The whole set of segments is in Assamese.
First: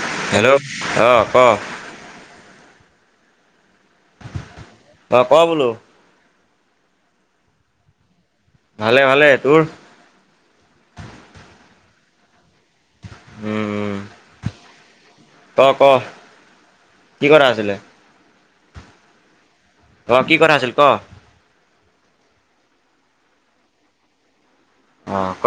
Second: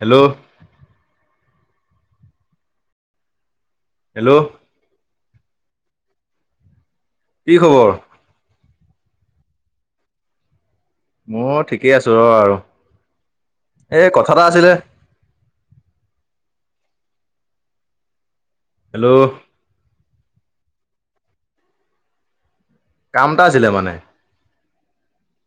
হেল্ল'। হেল্ল', অ' ক। হেল্ল'। অ' ক' বোলো। কি খবৰ? ভালে ভালে তোৰ। ময়ো ঠিকেই আছোঁ ৰ আৰু, উম এই কথা এটা আছিলে। ক' ক', কি কথা আছিলে। হেল্ল'। অ' কি কথা আছিল ক'। কাম এটা আছিলে মানে। অ' ক,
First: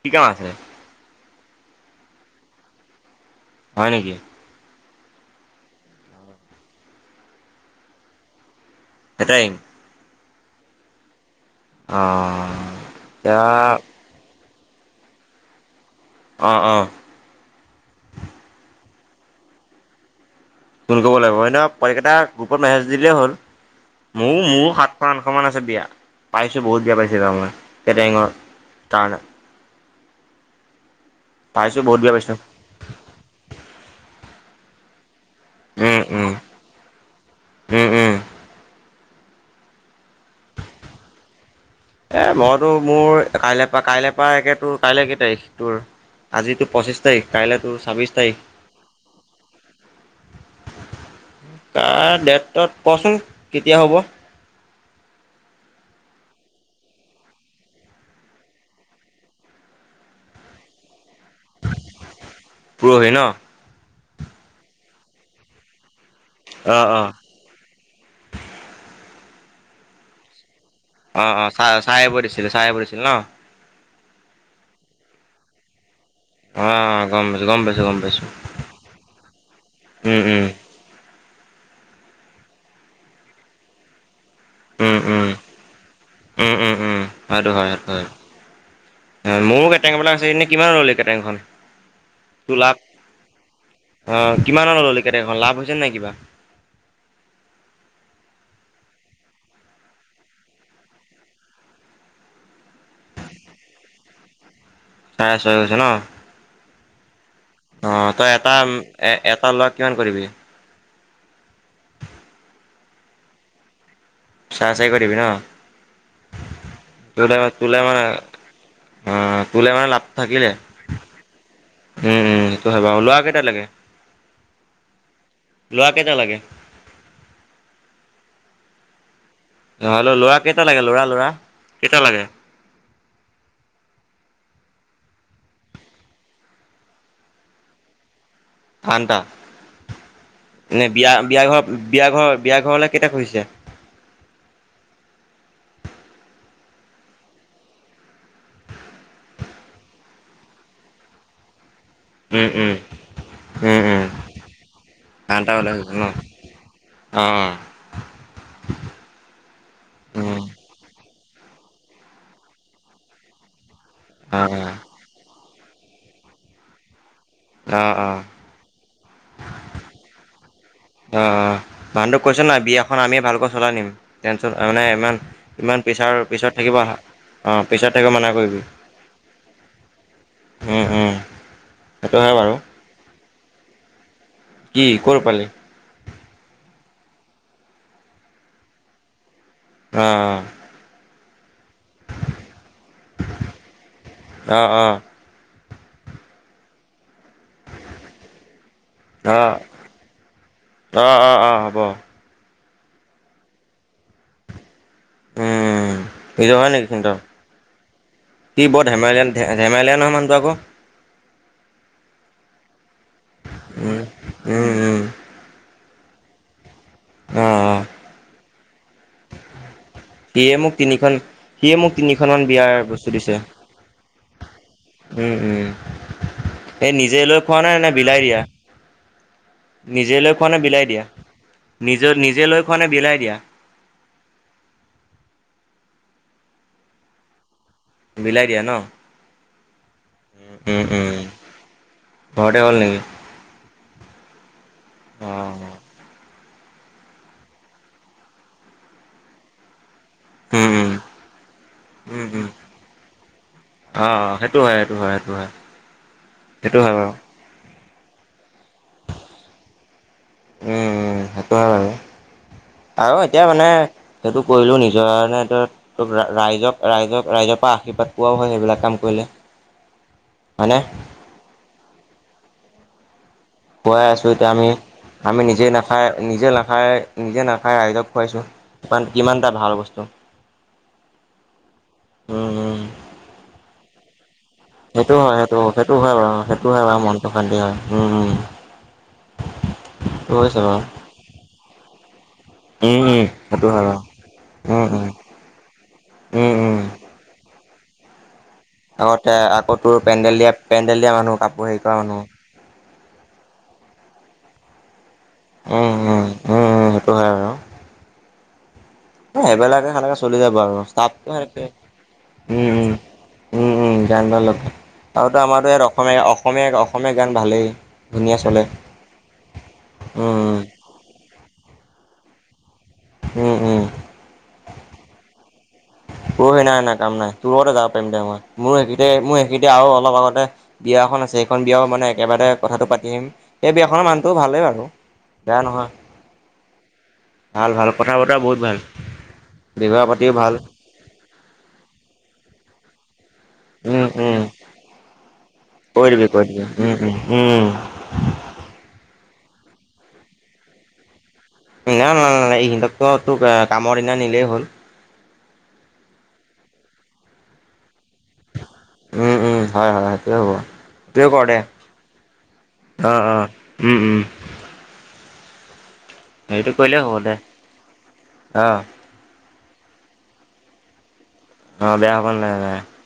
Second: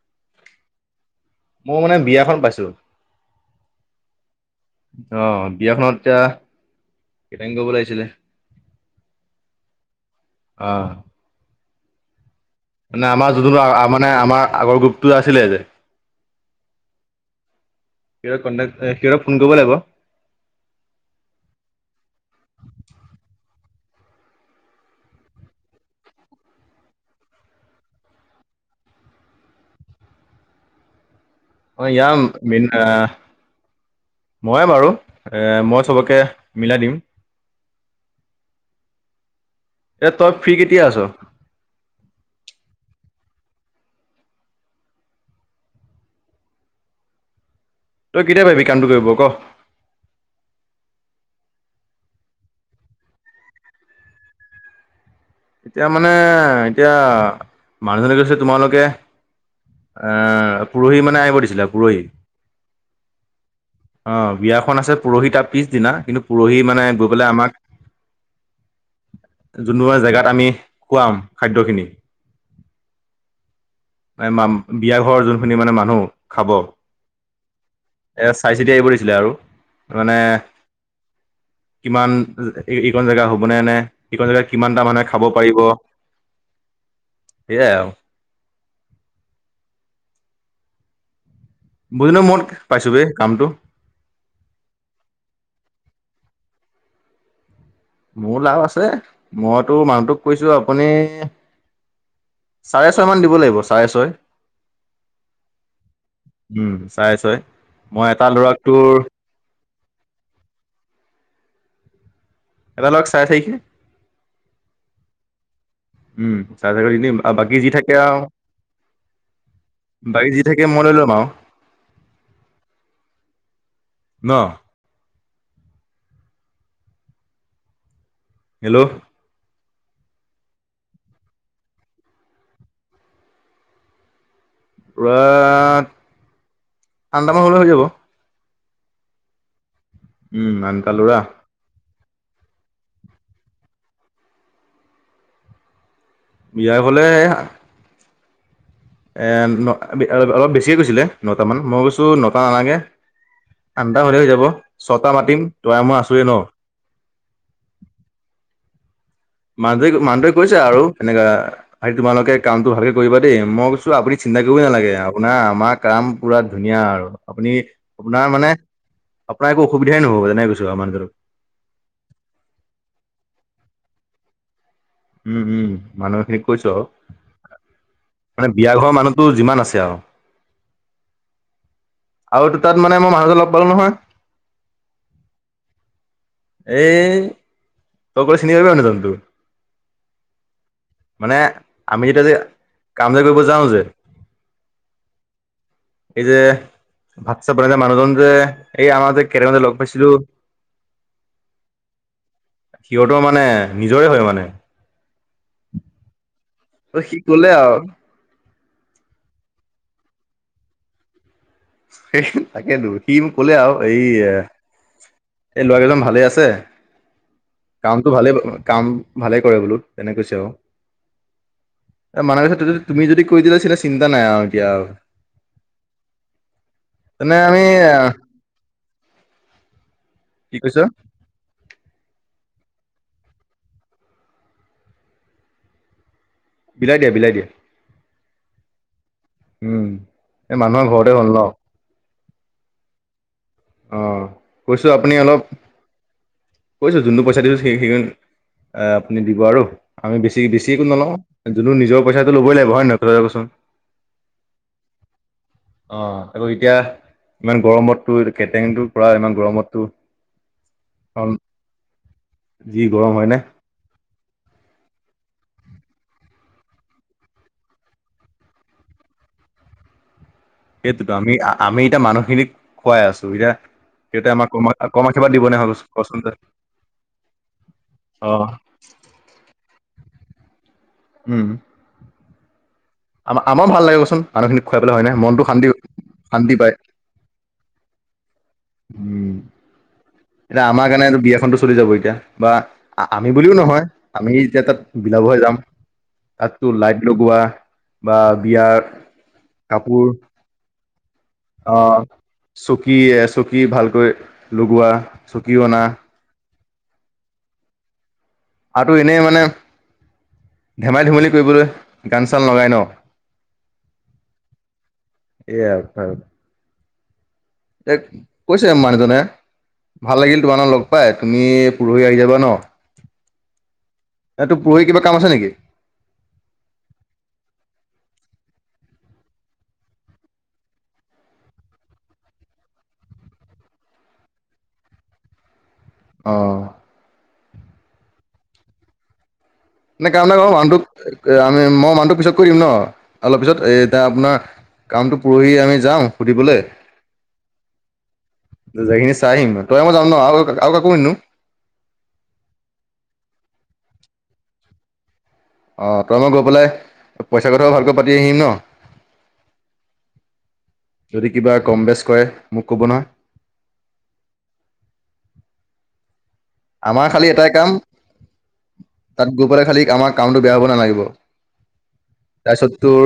কি কাম আছে। মই মানে বিয়াখন পাইছোঁ। হয় নেকি। অ' বিয়াখনত এতিয়া, কেটাৰিন কৰিব লাগিছিলে। কেটাৰিং। অ'। অ'। মানে আমাৰ যোনটো মানে আমাৰ আগৰ গ্ৰুপটো আছিলে যে। অ', অ'। সিহঁতক কণ্টেক, সিহঁতক ফোন কৰিব লাগিব। ফোন কৰিব লাগিব [unintelligible] গ্ৰুপত মেছেজ দিলেই হ'ল। মোৰো মোৰো সাতশ আঠশ মান আছে বিয়া, পাইছোঁ বহুত বিয়া পাইছোঁ এবাৰ মই কেটাৰিঙৰ। [unintelligible] পাইছোঁ অ' বহুত বিয়া পাইছোঁ ইয়াৰ মেন অ' মইয়ে বাৰু। এ, মই উম চবকে উম মিলাই দিম। উম, উম। এ, তই ফ্ৰী কেতিয়া আছোঁ। এ, মইতো মোৰ কাইলৈ পৰা কাইলে পৰা একে তোৰ কাইলে কেই তাৰিখ তোৰ। আজিতো পঁচিছ তাৰিখ কাইলৈ তোৰ ছাব্বিছ তই তাৰিখ কেতিয়া পাৰিবি কামটো কৰিব ক'। [unintelligible] ডেট তট কচোন কেতিয়া হ'ব। এতিয়া মানে এতিয়া, মানুহজনে কৈছে তোমালোকে অ' পুৰহি মানে আহিব দিছিলে পুৰহি। পুৰহি ন'। অ' বিয়াখন আছে পুৰহি তাৰ পিছদিনা কিন্তু পুৰহি মানে অঁ অঁ গৈ পেলাই আমাক যোনবা জেগাত আমি খুৱাম অ', অ', চা খাদ্যখিনি চাই আহিব দিছিলে চাই আহিব দিছিল ন'। এ, মম বিয়া ঘৰৰ যোনখিনি মানে মানুহ খাব। অঁ গম পাইছোঁ গম পাইছোঁ গম এ, পাইছোঁ চাই চিতি আহিব দিছিলে আৰু মানে উম কিমান ইকন জেগা হ'বনে নে ইকন জেগাত কিমানটা উম মানুহে খা উম, উম, উম, সেইটো হয় সেয়াই আৰু সেইটো হয়। মোৰো কেটাৰিংবিলাক আছে এনে কিমান ল'লি কেটাৰিংখন। [unintelligible] পাইছোঁ বে কামটো। অ' কিমানত ল'লি কেটেৰিংখন লাভ হৈছে নাই কিবা। মোৰ লাভ আছে মইতো মাহুহটোক কৈছো আপুনি চাৰে ছয়মান দিব লাগিব চাৰে ছয় চাৰে আ চয় গৈছে ন উম চাই চয় মই অঁ এটা তই লৰাকটোৰ এটা লোৱা কিমান কৰিবি এটাালক চাই চাইখে চাৰে চাৰিশ দিবি ন উম চাৰ এ তোলে বাকী যি তোলে থাকে মানে আৰু অ' তোলে মানে লাভ বাকী যি থাকিলে। থাকে মই ল লম আৰু উম উম সেইটো হয় বাৰ লোৱা কেইটা লাগে ন লোৱা কেইটা লাগে হেল্ল' অ্ল' ল'ৰা কেইটা লাগে ল'ৰা ল'ৰা কেইটা লাগে পূৰা আঠঠটামান হ'লে হৈ যাব আনটাা উম এে আঠটা বিয়া ল'ৰা বিয়া ঘৰ বিয়া ঘৰ বিয়া ঘৰলে কেেইতিয়া খুিছে বিয়াই ফলে এ অলপ বেছিয়ে কৈছিলে নট মান মই কৈছোঁ নটা উম, উম, নালাগে উম, ঠণ্ডা উম, হলে হৈ যাব ছটা মাতিম আঠটা হ'লে তই হৈ মই যাব আছোৱেই ন অ মানদ মানদে উম, কৈছে আৰু সেনেকা হ তোমালোকে কামটো ভালকে কৰিবা দেই মই কৈছো আপুনি চিন্তা অ', কৰিবই অ', নালাগে আপোনাৰ আমাৰ কাম পুৰা ধুনীয়া আৰু আপুনি অ', অ', অ', আপোনাৰ মানে আপোন একো অুবিধাই নহবনোইৈছ আ মান অ ভানদোক কৈছে নয় বিয়াখন আমিে ভালকৈ চলাই নিম টেনচন মানে ইমান উম উম ইমান পিছাৰ মানুহখিনিক পিছত কৈছো আৰু থাকিবা অ পিছত থাকিব মানা মানে কৰিবি বিয়া ঘৰৰ মানুহতো যিমান আছে আৰু উম উম সেইটো হয় বাৰু। আৰু তাতানে মানুহজন লগ পালো নহয় কি ক'ৰ পালে এই ত কলে চিনিিবি আনিদন্তু অ মানে আমি যেতিয়া যে কাম যে কৰিব যাওঁ যে অ', অ', এই যে ভাত চাত বনাইে মানুহজন যে এই আমাৰ যে অ', কেৰেমতে লগ পাইছিলো অ অ অ হ'ব সিহঁতৰ মানে নিজৰে হয় মানে উম এইটো হয় নেকি ত সি কলে আৰু কি বৰ ধেমালিয়ান ধেমালিয় নহয়ানুটো আকৌ সেই তাকেইেতো সি মোক কলে আৰু এই উম। উম, উম, এই লৰা কেইজন ভালে আছে অ কামটো ভালে কাম ভালে কৰে বোলো তেনে কৈছে আৰু সিয়ে মোক তিনিখন সিয়ে মোক তিনিখনমান মানাৰ কথা বিয়াৰ তুমি বস্তু যদি দিছে কৈ দিলা চিনা চিন্তা নাই আৰু এতিয়া উম উম এই নিজে তেনে লৈ খোৱা আমি নাই নে বিলাই দিয়া নিজে লৈ খোৱা কি নে কৈছ বিলাই দিয়া নিজে নিজে লৈ খোৱা নে বিলাই দিয়া বিলাই দিয়া বিলাই দিয়া বিলাই দিয়া ন এই উম, মানুহৰ ঘৰতে উম, গ'ল ন ঘৰতে গ'ল নেকি অঁ কৈছোঁ আপুনি অলপ অ', কৈছোঁ যোনটো পইচা দিছোঁ সেই সেইখ আপুনি দিব আৰু আমি বেছি উম, বেছিক একো উম, নলাওঁ যোনো নিজৰ উম, পইচাটো উম, লই লাগিব হয় নহয় ক ককচোন অ সেইটো হয় সেইটো হয় সেইটো হয় অ আকৌ এতিয়া সেইটো হয় বাৰু ইমান গৰমতটো কেটেংৰেং পৰা ইমান গৰমতো উম সেইটোৱে বাৰু যি গৰম আৰু হয় নে এতিয়া মানে সেইটো কৰিলেও নিজৰ কাৰণে তোক ৰাইজক ৰাইজক ৰাইজৰ পৰা আৰ্শীৰ্বাদ পোৱাও হয় সেইবিলাক কাম কৰিলে হয়নে সেইটোতো আমি আমি এতিয়া মানুহখিনিক খুৱাই আছো এতিয়া পোৱাই আছো সিহঁতে আমাক এতিয়া কম আমি কম আশীৰ্বাদ আমি দিব নে নিজে নাখায় কচোন তই নিজে নাখায় নিজে নাখায় ৰাইজক অ খোৱাইছো ইমান কিমান এটা ভাল বস্তু উম উম উুম আম আমাৰ ভাল লাগিবচোন মানুহ খিনিক খোৱা সেইটো হয় সেইটো সেইটো হয় বাৰু সেইটো হয় বাৰু মনটো শান্তি হয় উম উম সেইটো হৈছে এতিয়া বাৰু আমাৰ কাৰণেটো বিয়াখনটো চলি যাব এতিয়া বা উম উম আমি বুলিও সেইটো হয় নহয় বাৰু আমি এতিয়া তাত বিলাব হৈ যাম ওম তাততো অওম লাইট লগোৱা বা বিয়াৰ আগতে আকৌ তোৰ কাপোৰ পেণ্ডেল দিয়া পেণ্ডেল দিয়া মানুহ কাপোৰ হেৰি কৰা মানুহ চকীয়ে চকী ভালকৈ লগোৱা চকী অনা উম উম উম সেইটো হয় আৰু আৰু এনেই মানে সেইবিলাকে সেনেকে চলি যাব আৰু ধেমালি ধেমালি সেনেকে কৰিবলৈ গান চান লগাই ন উম উ গান ভাল লগ আৰুতো আমাৰো এইয়া ইয়াত অসমীয়া অসমীয়া অসমীয়া গান ভালেই এই ধুনীয়া চলে কৈছে মানুহজনে ভাল লাগিল উম তোমাৰ লগ পাই তুমি পৰহি আহি যাবা ন উম উম এই তোৰ পৰহি কিবা কাম আছে নেকি তোৰ পৰহি নাই নাই কাম নাই তোৰ লগতে যাব পাৰিম দে মই মোৰ সেই মোৰ সেই আৰু অলপ আগতে বিয়া এখন আছে সেইখন বিয়াও মানে একেবাৰে কথাটো পাতিম সেই বিয়াখনৰ মানহটো ভালেই বাৰু বেয়া নহয় অঁ ভাল ভাল কথা বতৰা বহুত ভাল ব্যৱহাৰ নে কাম পাতিও নাই কৰ ভাল মানুহটোক আমি মই মানুহটো পিছত কৰি দিম ন অলপ পিছত এ এতিয়া উম আপোনাৰ উম কামটো পৰহি আমি কৈ যাওঁ দিবি কৈ সুধিবলৈ দিবি উম উম উম জেগাখিনি চাই আহিম তই মই যাম ন আৰু কাকো নেনো নাই নাই ন নাই ই সিহঁকতো তো কামৰ দিনা নিলেই হ'ল অ তই মই গৈ পেলাই পইচা কথাও ভালকৈ পাতি আহিম ন উম উম হয় হয় সেইটোৱে হ'ব সেইটোৱে যদি কৰ কিবা দে কম বেচ কৰে মোক ক'ব নহয় অ অ উম উম সেইটো কৰিলেই আমাৰ হ'ব খালি দে এটাই কাম অ তাত গৈ পেলাই খালি আমাৰ কামটো বেয়া হ'ব নালাগিব অ বেয়া হব তাৰপিছত নালাগিব তোৰ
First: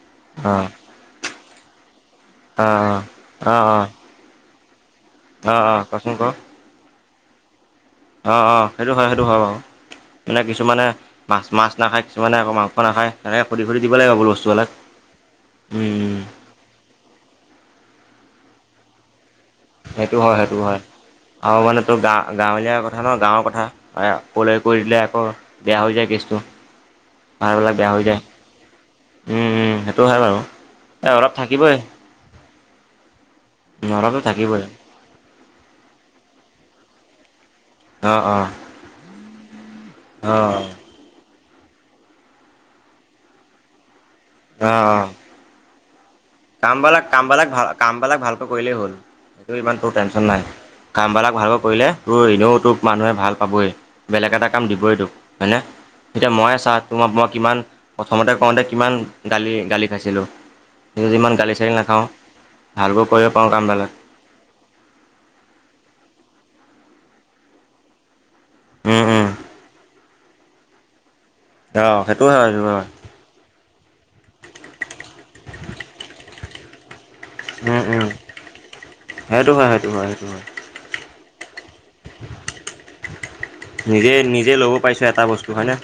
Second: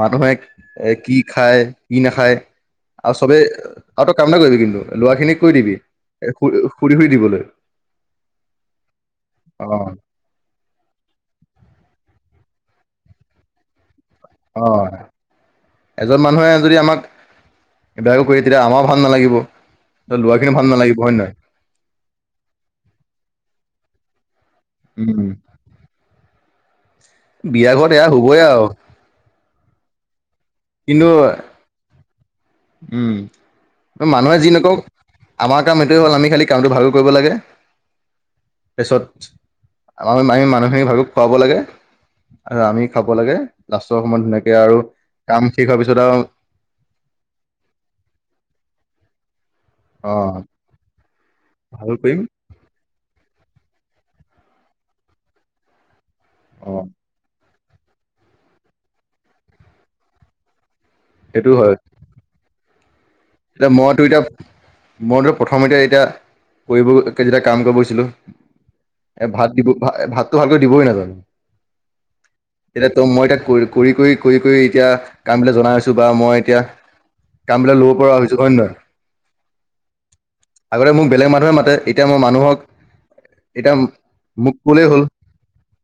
মানুহে এ কি খায় কি নাখায় অ আৰু চবেই অ অ অ আৰু ত কাম এটা কৰিবি কিন্তু লৰা খিনিক কৈ অ অ দিবি কচোন ক সুধি সুধি দিবলৈ অ অ সেইটো হয় সেইটো হয় বাৰু অ মানে কিছুমানে মাছ মাছ নাখায় কিছুমানে আকৌ মাংস নাখায় সেনেকে শুধি শুধি দিব লাগিব বস্তুবিলাক ন যদি আমাক এইবিলাকো কৰি তেতিয়া আমাৰ ভাল নালাগিব সেইটো হয় লৰা সেইটো খিনিও ভাল নালাগিব হয় নে নহয় আৰু মানে তোৰ গা গাঁৱলীয়া কথা ন গাঁৱৰ কথা কলৈ কৰি দিলে আকৌ উম বেয়া হৈ যায় কেছটো বিয়া ভবাবিলাক বেয়া ঘৰত এয়া হৈ যায় হ'বই আৰু উম, সেইটো হয় বাৰু কিন্তু এ, অলপ থাকিবই। উম, অলপতো মানুহে যি থাকিবই নকওঁক, আমাৰ কাম এইটোৱে হ'ল আমি খালি কামটো ভালকৈ কৰিব লাগে। অ', অ'। পিছত, [unintelligible] অ', মানুহখিনিক [unintelligible] খুৱাব লাগে। আৰু আমি খাব লাগে লাষ্টৰ সময়ত ধুনীয়াকে আৰু কাম শেষ হোৱাৰ পিছত আৰু কামবলাক কামবলাক ভাল কামবিলাক ভালকৈ কৰিলেই হ'ল এইটো ইমান তোৰ অ টেনশ্যন নাই, কামবিলাক ভালকৈ কৰিলে ভাল কৰিম তোৰ এনেও তোৰ মানুহে ভাল পাবই, বেলেগ এটা কাম দিবই তোক হয়নে। এতিয়া ময়ে অ চা তোমাক মই কিমান প্ৰথমতে কওঁতে কিমান গালি গালি খাইছিলোঁ। যদি ইমান সেইটো গালি চালি হয় নাখাওঁ, ভালকৈ কৰিব পাৰোঁ। এতিয়া কামবিলাক মইতো এতিয়া, মইতো প্ৰথম এতিয়া এতিয়া, কৰিব যেতিয়া কাম কৰিব গৈছিলোঁ। উম, এ, উম। ভাত দিব ভা ভাতটো ভালকৈ দিবই নাজানে। অ', সেইটো হয় সেইটো হয় এতিয়া ত' মই এতিয়া কৰি কৰি কৰি কৰি কৰি এতিয়া কামবিলাক জনা হৈছোঁ বা মই এতিয়া, কামবিলাক উম, ল উম, সেইটো হয় সেইটো হয় সেইটো হয়। [unintelligible] আগতে মোক বেলেগ মানুহে মাতে এতিয়া মই মানুহক এটা নিজে নিজে মোক ল'ব ক'লেই হ'ল, পাৰিছোঁ এটা বস্তু হয়নে?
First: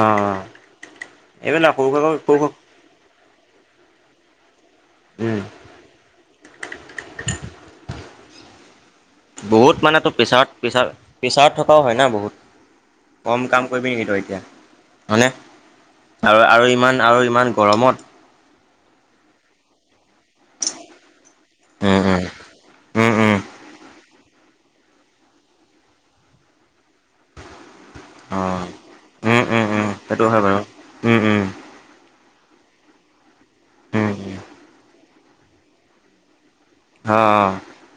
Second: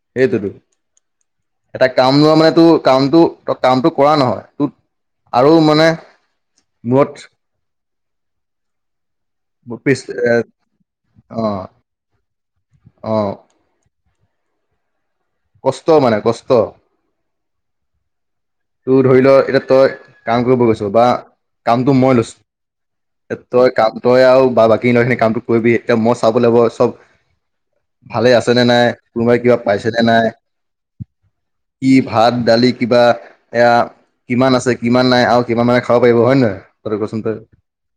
অ', অ', সেইটোতো। এইবিলাক এটা সৰু কাম সুৰাকৈ লোৱা সৰু সৰু মানে তোৰ কামটো তই কামটো কৰা নহয় ত উম। আৰু মানে, মূৰত বহুত পিছ মানে তোৰ প্ৰেছাৰত পেছাৰ অ প্ৰেছাৰত থকাও হয় না বহুত। অ কম কাম কৰিবি নেকি তই এতিয়া হয়নে, কষ্ট মানে আৰু কষ্ট আৰু ইমান আৰু ইমান গৰমত। তোৰ ধৰি ল' এতিয়া তই কাম কৰিব গৈছোঁ বা কামটো উম মই উম লৈছোঁ। উম উম তই কাম তই আৰু বা বাকী খিনি কামটো কৰিবি এতিয়া মই চাব লাগিব চব ভালে অ আছেনে নাই, কোনোবাই উম কিবা উম উম পাইছে নে সেইটো নাই। হয় বাৰু উম উম কি ভাত দালি কিবা এয়া উম উম কিমান আছে কিমান নাই আৰু কিমানে খাব পাৰিব হয় নে নহয়। তই হ'। কচোন তই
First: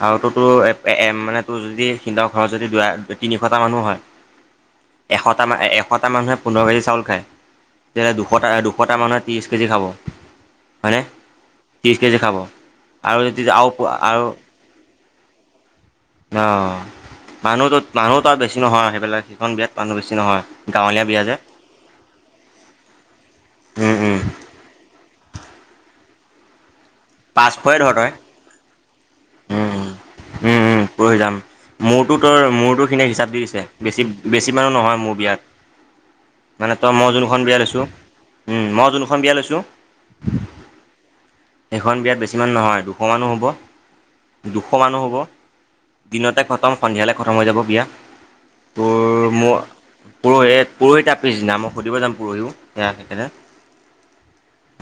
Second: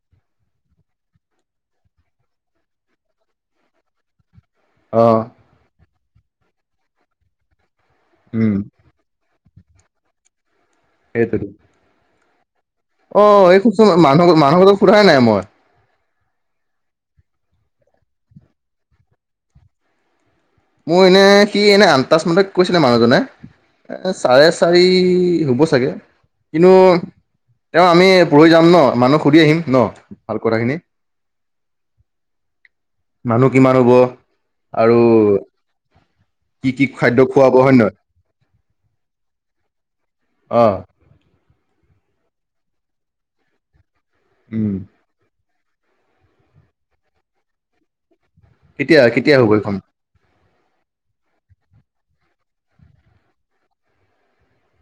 আৰুতো তোৰ এ, মানে তোৰ যদি সিনতৰ ঘৰত যদি দু তিনিশটা মানুহ হয়। অ এশটা মা এশটা মানুহে পোন্ধৰ কেজি চাউল খায়, এতিয়া দুশটা উম দু দুশটা মানুহে ত্ৰিছ কেজি খাব, হয়নে। সেইটোতো। ত্ৰিশ কেজি খাব। আৰু অ' যদি আৰু [unintelligible] আৰু মানুহ মানুহ [unintelligible] সোধাই নাই মই। অ' মানুহতো মানুহো তাত বেছি নহয় সেইবিলাক সিখন বিয়াত মানুহ বেছি নহয়। গাঁৱলীয়া মোৰ বিয়া এনে যে সি এনে আনটাচ মতে কৈছিলে মানুহজনে, উম এ, উম চাৰে চাৰি হ'ব চাগ, কিন্তু পাঁচশই তেওঁ ধৰ আমি তই পৰহি যাম ন' মানুহক সুধি আহিম উম ন' ভাল কথাখিনি। [unintelligible] যাম। মোৰটো তোৰ মোৰটো খিনে হিচাপ দি মানুহ দিছে কিমান হ'ব বেছি বেছি মানুহ নহয় মোৰ বিয়াত [unintelligible] মানে তই মই খাদ্য যোনখন খুৱাব বিয়া হয় লৈছোঁ, নহয় উম, মই যোনখন বিয়া লৈছোঁ। অ সেইখন বিয়াত বেছি মানুহ নহয় দুশ মানুহ হ'ব, দুশ উম মানুহ হ'ব। দিনতে খতম সন্ধিয়ালৈ খতম হৈ যাব বিয়। তোৰ কেতিয়া কেতিয়া মো হ'ব এইখন পৰহি পৰহি তাৰ পিছদিনা মই সুধিব যাম পৰহিও সেয়া সেইকাৰণে।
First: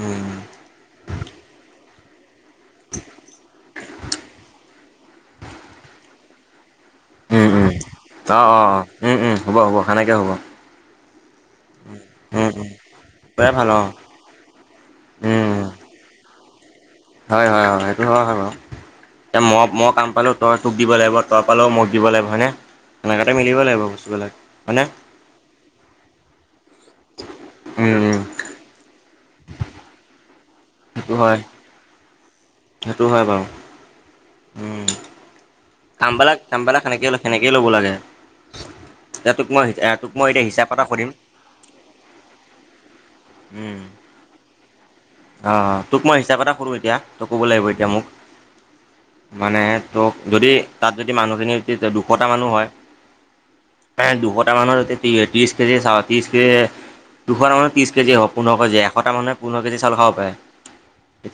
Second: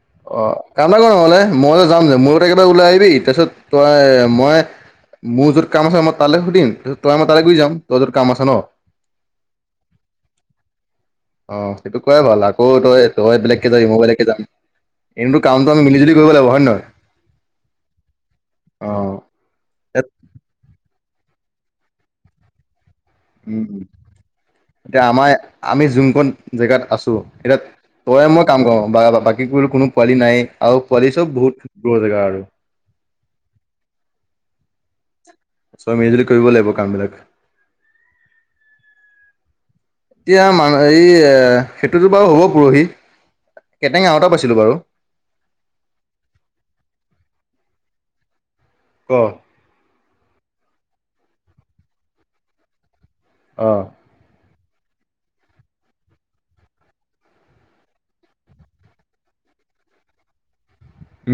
উম অ' কাম এটা কৰ নহ'লে মই যাম [unintelligible] [unintelligible] ওলাই আহিবি তাৰপিত তই মই, মোৰ য'ত কাম আছে মই তালে সুধিম তই আমাৰ তাৰে উম গৈ উম যাম, তই তোৰ অ কাম আছে অ ন'। অ উম উম হ'ব হ'ব সেনেকৈ হ'ব অ' সেইটো কৰাই ভাল উম, আকৌ উম, তই তই প্ৰায় ভাল বেলেগকে যাবি অ', মই বেলেগকে যাম। এনে উম, কামটো আমি মিলজুলি কৰিব লাগিব হয় নে নহয়। হয় হয় হয় সেইটো হয় হয় বাৰু। অ এ মই, মই এত কাম পালেও তই তোক দিব লাগিব তই পালেও মোক দিব লাগিব হয়নে। সনেকুৱাতে মিলিব উম লাগিব বস্তুবিলাক হয়নে। এতিয়া আমাৰ আমি যোনখন জেগাত আছো এতিয়া উম, উম, তই মই কাম কৰো বা বাকী কোনো পোৱালি নাই আৰু পোৱালি সেইটো চব হয়, বহুত দূৰ জেগা আৰু সেইটো হয় বাৰু। উম। চব মিলিজুলি কামবিলাক, কৰিব লাগিব কামবিলাক কাম সেনেকেই, বিলাক। সেনেকেই ল'ব লাগে। তোক মই, তোক মই এতিয়া এতিয়া হিচাপ মান এটা এই সুধিম এ সেইটোতো বাৰু হ'ব পৰহি। উম। কেটেঙা এটা পাইছিলো বাৰু। অ', তোক মই হিচাপ এটা কৰো এতিয়া তই ক'ব লাগিব এতিয়া মোক অ'। মানে তোক যদি তাত যদি মানুহখিনি যদি দুশটা মানুহ হয় অ'। প্ৰায় দুশটা মানৰ ত্ৰিশ কেজি চ ত্ৰিশ কেজি দুশ মান ত্ৰিছ কেজি হ পোন্ধৰ কেজি এশটা মানৰ পোন্ধৰ কেজি খাব পাৰে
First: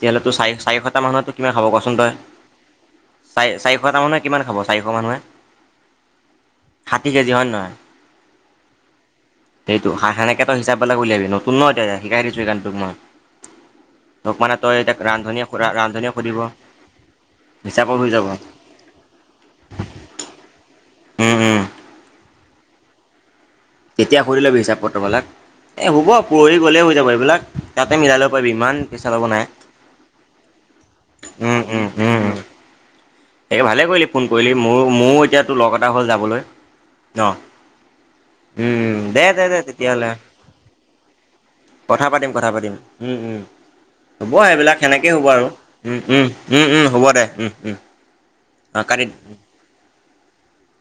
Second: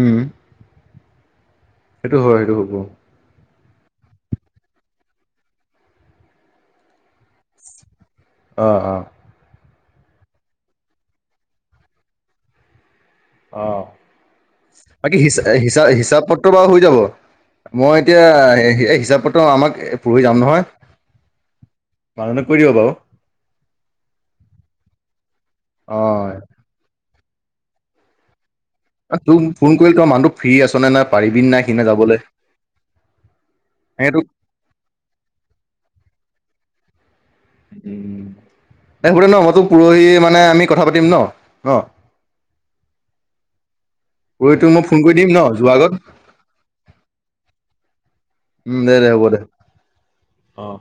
উম চা চাৰিশটা মানুহ কিমান খাব কচোন। তই? সেইটো হয় সেইটো হ'ব। চাৰি চাৰিশটা মানুহে কিমান খাব চাৰিশ মানুহে ষাঠি কেজি হয় নে নহয়। অ', অ'। সেইটো সেনেকেত হিচাপবিলাক উলিয়াবি নতুন নয় এতি শিকাই দিছোঁ এইকাৰনে তোক মই। অ', তোক মানে তই এতিয়া বাকী ৰান্ধনীয়ে হিচাপ ৰান্ধনীয়ে হিচাপ সুধিব পত্ৰ বাৰু হৈ যাব। মই হিচাপত হৈ এতিয়া যাব। হিচাপত পত্ৰ ত' আমাক পৰি যাম নহয় উম উম মানুহ কৈ দিব বাৰু। তেতিয়া সুধি লবি হিচাপ পত্ৰবিলাক এ অ হ'ব পৰহি গ'লে হৈ যাব এইবিলাক তাতে মিলাই লব পাৰি ইমান পইচা ল'ব তোৰ নাই। ফোন কৰিলে তাৰ মানুহটো ফ্ৰী আছ নে নাই পাৰিবি নে নাই সিদিনা যাবলৈ। তাকে ভালে এ কৰিলি তোক ফোন কৰিলি মোৰ মোৰো এতিয়াতো লগ এটা হ'ল যাবলৈ ন। উম। উম, দে, দে, দে তেতিয়াহ'লে আমি কথা পাতিম ন ন কথা পাতিম কথা পাতিম উম, উম। হ'ব পৰহি তোক এইবিলাক মই ফোন কৰি সেনেকেই হ'ব দিম ন আৰু যোৱাৰ আগত উম, উম উম, উম হ'ব দে উম, উম। উম, অ' নাই নাই কাটি হ'ব দে অ'।